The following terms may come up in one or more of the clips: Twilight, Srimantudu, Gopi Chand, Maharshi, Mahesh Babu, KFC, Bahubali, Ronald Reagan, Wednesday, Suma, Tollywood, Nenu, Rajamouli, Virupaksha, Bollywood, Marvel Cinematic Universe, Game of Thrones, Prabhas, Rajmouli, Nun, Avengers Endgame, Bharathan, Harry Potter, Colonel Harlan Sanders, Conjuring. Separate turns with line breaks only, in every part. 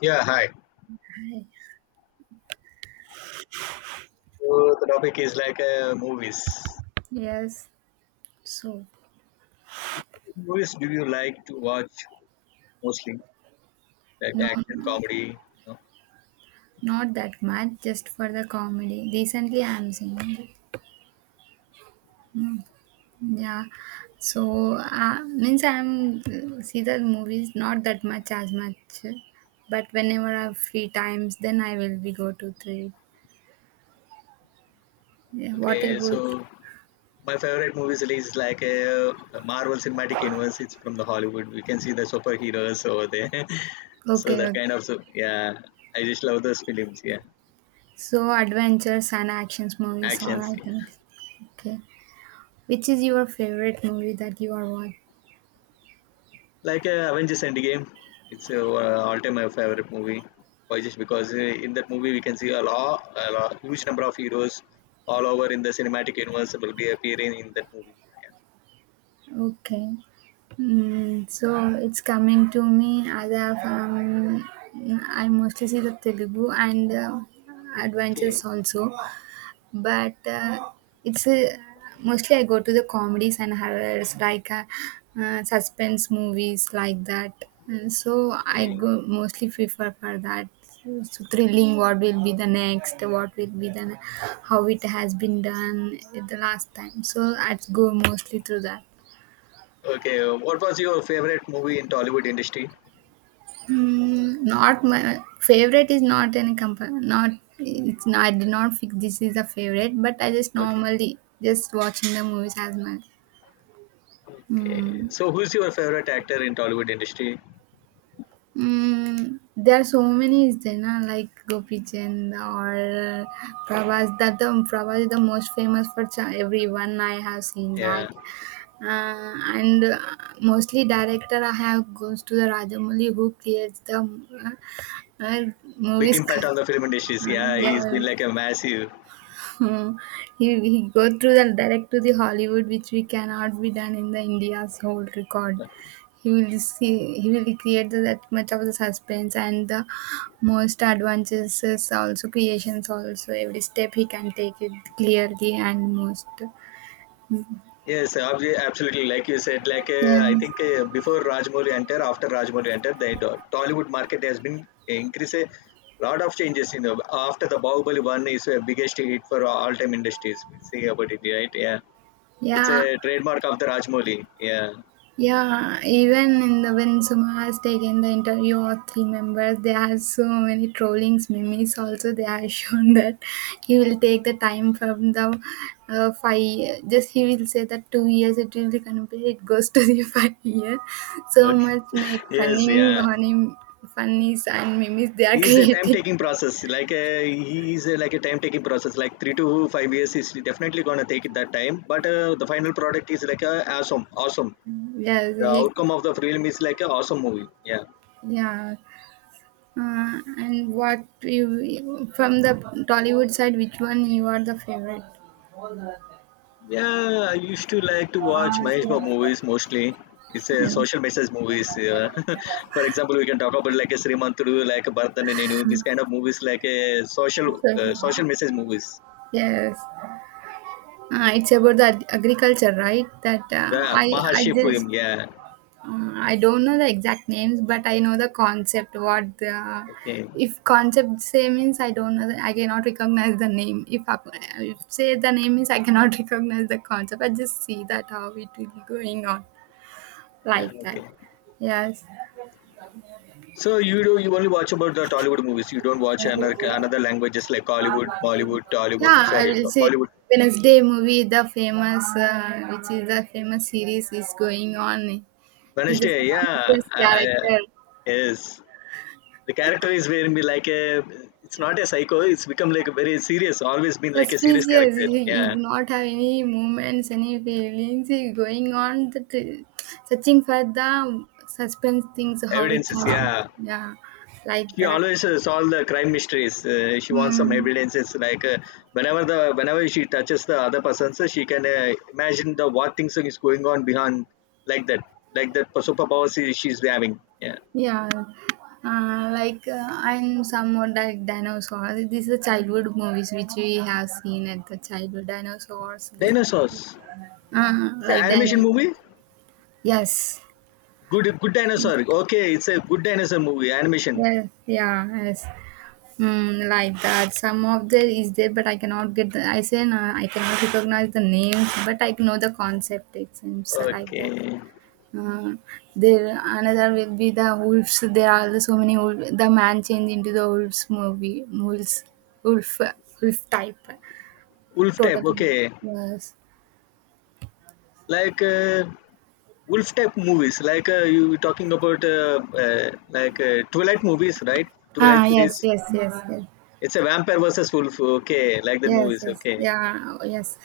Yeah, hi. So the topic is like movies.
Yes, so
Movies do you like to watch mostly? Like
no,
action, comedy? No?
not that much, just for the comedy. Recently, I'm seeing that. Yeah, so means I'm see the movies not that much as much, but whenever I have free times, then I will be go to three. Yeah, what
Okay,
about?
so my favorite movies is like Marvel Cinematic Universe. It's from the Hollywood. We can see the superheroes over there. So
Okay,
that
okay.
kind of, so, yeah, I just love those films. Yeah,
So adventures and actions movies, all
action
I think. Okay, which is your favorite movie that you are watching?
like Avengers Endgame. It's all-time my favorite movie. Why? Just because in that movie we can see a lot, huge number of heroes all over in the cinematic universe will be appearing in that movie.
Okay. Mm, so it's coming to me as a I mostly see the Telugu and
Yeah.
adventures also, but it's mostly I go to the comedies and horrors like suspense movies like that. And so
Okay,
I
okay,
go mostly prefer for that. So thrilling, what will be the next? What will be the how it has been done the last time? So I go mostly through that.
okay. What was your favorite movie in Tollywood industry?
Mm, not my favorite is not any company. Not it's not. I did not fix this is a favorite, but I just
Okay,
normally just watching the movies as my.
okay.
Mm,
So who's your favorite actor in Tollywood industry?
mm, there are so many is there na, like Gopi Chand or Prabhas that the Prabhas is the most famous for everyone I have seen that,
Yeah,
uh, and mostly director I have goes to the Rajamouli who creates the uh, uh,
big
movies
impact on the film industries. Yeah, he's been
Yeah.
like a massive.
Hmm. He go through the direct to the Hollywood, which we cannot be done in the India's whole record. He will see he will create the, that much of the suspense and the most advances also creations also every step he can take it clearly and most
Yes, absolutely. Like you said, like I
yes
think before Rajmouli entered, after Rajmouli entered, the Tollywood market has been increased a lot of changes. In the, after the Bahubali one is the biggest hit for all time industries. We see about it, right? Yeah, it's
yeah.
a trademark of the Rajmouli. Yeah.
Yeah, even in the when Suma has taken the interview of three members, there are so many trollings, memes. Also, they have shown that he will take the time from the five. Just he will say that 2 years it will be complete. It goes to the 5 year. So
Okay.
much make
Yes.
funning
Yeah.
on him, funnies and memes they are
He's a time
creating.
taking process. Like he is a, like a time taking process. Like 3 to 5 years is definitely gonna take that time. But the final product is like a awesome,
Yes,
the
he,
outcome of the film is like an awesome movie. Yeah.
yeah. And what you from the Tollywood side, which one you are the favorite?
Yeah, I used to like to watch Mahesh Babu movies mostly. It's a
Yeah.
social message movies. Yeah. For example, we can talk about like a Srimantudu, like a Bharathan and Nenu. These kind of movies like a social,
Sure, sure.
social message movies.
Yes, it's about the agriculture, right? That
Yeah,
I
Maharshi
just
film. Yeah.
I don't know the exact names, but I know the concept. What the
Okay.
if concept say means I don't know. The, I cannot recognize the name. If I, if say the name means I cannot recognize the concept. I just see that how it will be going on
Yeah.
like that.
Okay.
Yes.
So you do you only watch about the Tollywood movies. You don't watch another languages like Hollywood, Bollywood, Tollywood.
Yeah, I
Sorry,
will say
Bollywood.
Wednesday movie, the famous, which is the famous series, is going on. He's a
Wednesday. Yeah.
suspicious character.
Yes. The character is very be like a, it's not a psycho, it's become like a very serious, always been like a serious
Suspicious.
character.
He
Yeah,
do not have any movements, any feelings. He going on the searching for the suspense things, how it
evidences.
happened.
Yeah,
Yeah, like
she
that.
always solve the crime mysteries. She wants some
Hmm.
evidences like whenever she touches the other person, so she can imagine the what things is going on behind, like that like that superpower she's having. Yeah.
Yeah, like I'm somewhat like dinosaurs. These are childhood movies which we have seen at the childhood dinosaurs. The,
Dinosaurs. It's an
like
animation
dino,
movie.
yes,
Good dinosaur. Okay, it's a good dinosaur movie animation.
yeah, yeah, yes. Mm, like that. Some of the is there, but I cannot get. The, I say no, I cannot recognize the names, but I know the concept. It seems like that.
Okay,
Um, there another will be the wolves. There are so many wolf. The man changed into the wolves movie. Wolves, wolf, wolf type.
wolf type.
Totally.
Okay,
Yes.
like wolf type movies, like you were talking about like twilight movies, right? Twilight
Ah. Yes.
series.
Yes. Yes. Yes.
It's a vampire versus wolf. Okay, like that
Yes.
movies.
Yes.
Okay,
Yeah. Yes.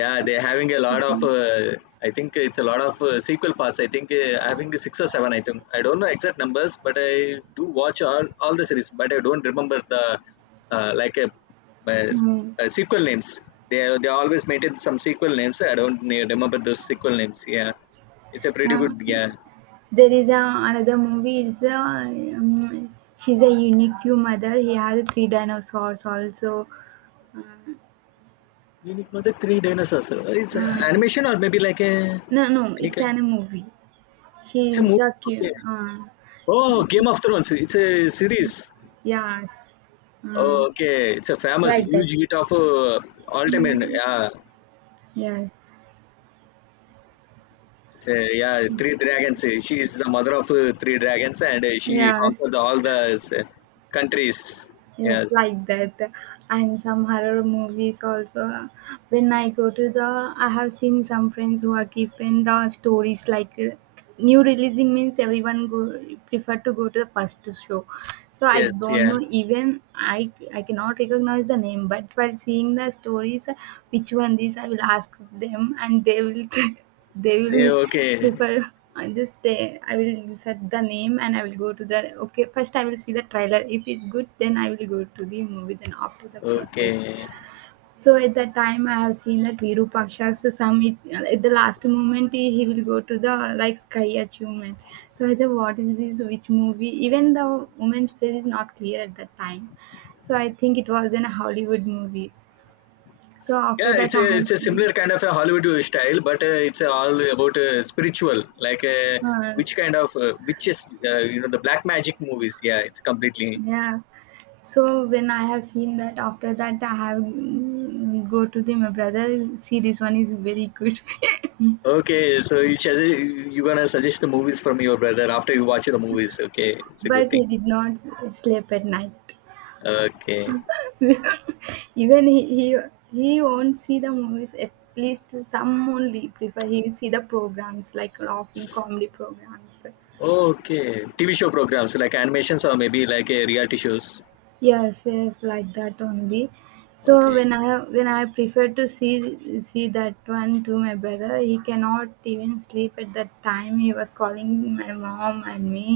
yeah, they're having a lot of.
Okay.
I think it's a lot of sequel parts. I think having six or seven. I think I don't know exact numbers, but I do watch all the series, but I don't remember the like a, uh,
Mm.
sequel names. They always maintain some sequel names. I don't remember those sequel names. Yeah, it's a pretty good.
Uh,
Yeah,
there is a, another movie. Is a, she's a unique mother. He has three dinosaurs also. Uh,
unique mother three dinosaurs. It's a
Um,
animation or maybe like a,
no, no,
any
it's
kind.
an movie.
It's
She
a
is
movie.
the
Okay.
cute.
Oh, Game of Thrones. It's a series.
Yes. Mm,
Oh, okay, it's a famous
like that.
huge hit of Ultimate.
Mm.
Yeah,
Yeah.
it's a, yeah, Three Dragons. She is the mother of Three Dragons, and she
Yes.
conquered all the, uh, countries.
Yes,
Yes,
like that. And some horror movies also. When I go to the, I have seen some friends who are keeping the stories like new releasing means everyone go prefer to go to the first show. So I
yes,
don't
yeah.
know even I cannot recognize the name, but while seeing the stories, which one this I will ask them and they will they will
Yeah, okay,
prefer. I just I will set the name and I will go to the okay first I will see the trailer if it good then I will go to the movie then after the process,
okay.
so at that time I have seen that Virupaksha, so some it, at the last moment he will go to the like sky achievement. So I thought what is this which movie even the woman's face is not clear at that time, so I think it was in a Hollywood movie. So after
Yeah,
that I have
it's a
seen
similar kind of a Hollywood style, but it's all about spiritual, like
uh,
which kind of witches, the black magic movies. Yeah, it's completely.
Yeah. So when I have seen that, after that I have mm, go to the my brother. See, this one is very good,
Okay, so you gonna suggest the movies from your brother after you watch the movies. Okay, it's a good
but he
thing.
did not sleep at night.
Okay,
Even he he won't see the movies. At least some only prefer he will see the programs like laughing comedy programs.
okay. TV show programs like animations or maybe like a reality shows.
Yes, yes, like that only. So
Okay,
when I prefer to see that one to my brother, he cannot even sleep at that time. He was calling my mom and me.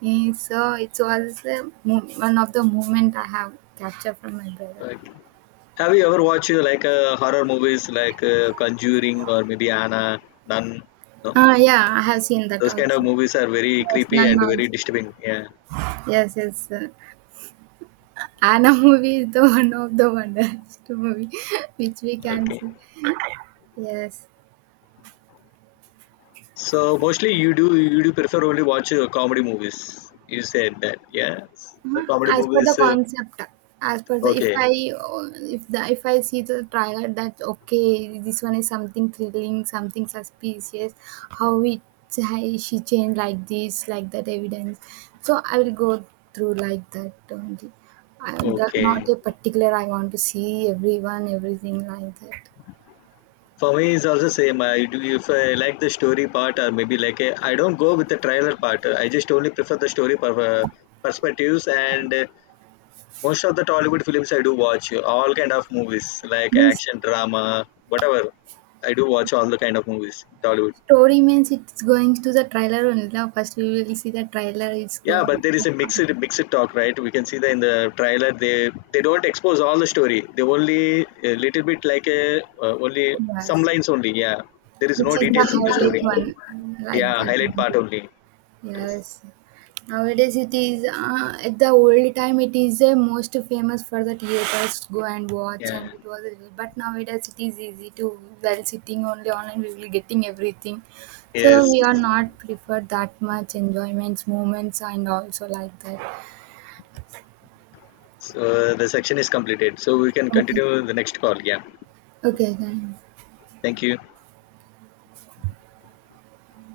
He- So it was one of the moment I have captured from my brother.
okay. Have you ever watched like horror movies like Conjuring or maybe Anna, Nun? No,
Ah, yeah, I have seen that
those kind of
also.
movies are very
Yes,
creepy
none
and very
also.
disturbing. Yeah.
Yes, yes. Anna movie is the one of the wonders movie which we can
Okay.
see. Yes.
So mostly you do prefer only watch comedy movies. You said that. Yeah, the
Mhm.
comedy
As per the
movies.
concept, as per the if
Okay.
I if the if I see the trailer that okay this one is something thrilling, something suspicious, how it how she changed like this, like that evidence. So I will go through like that only. I, the, not
Okay,
a particular. I want to see everyone, everything like that.
for me, it's also same. I do, if I like the story part, or maybe like I don't go with the trailer part. I just only prefer the story per, perspectives, and most of the Tollywood films I do watch all kind of movies like
This
action, drama, whatever. I do watch all the kind of movies Tollywood.
story means it's going to the trailer only. Now first we will see the trailer. It's
Yeah,
going.
but there is a mixed talk, right? We can see that in the trailer they don't expose all the story. They only a little bit, like a, only some
Yes,
lines only. Yeah, there is
which
no
is the
details in the
highlight
story.
one. Mm, like
Yeah,
that
highlight part
only.
only. Yes.
Yes, nowadays it is at the old time it is most famous for the theaters go and watch and
Yeah.
it was, but nowadays it is easy to while sitting only online we will getting everything, so
Yes.
we are not prefer that much enjoyments moments and also like that.
So the section is completed. So we can
Okay,
continue the next call. Yeah.
okay then.
Thank you.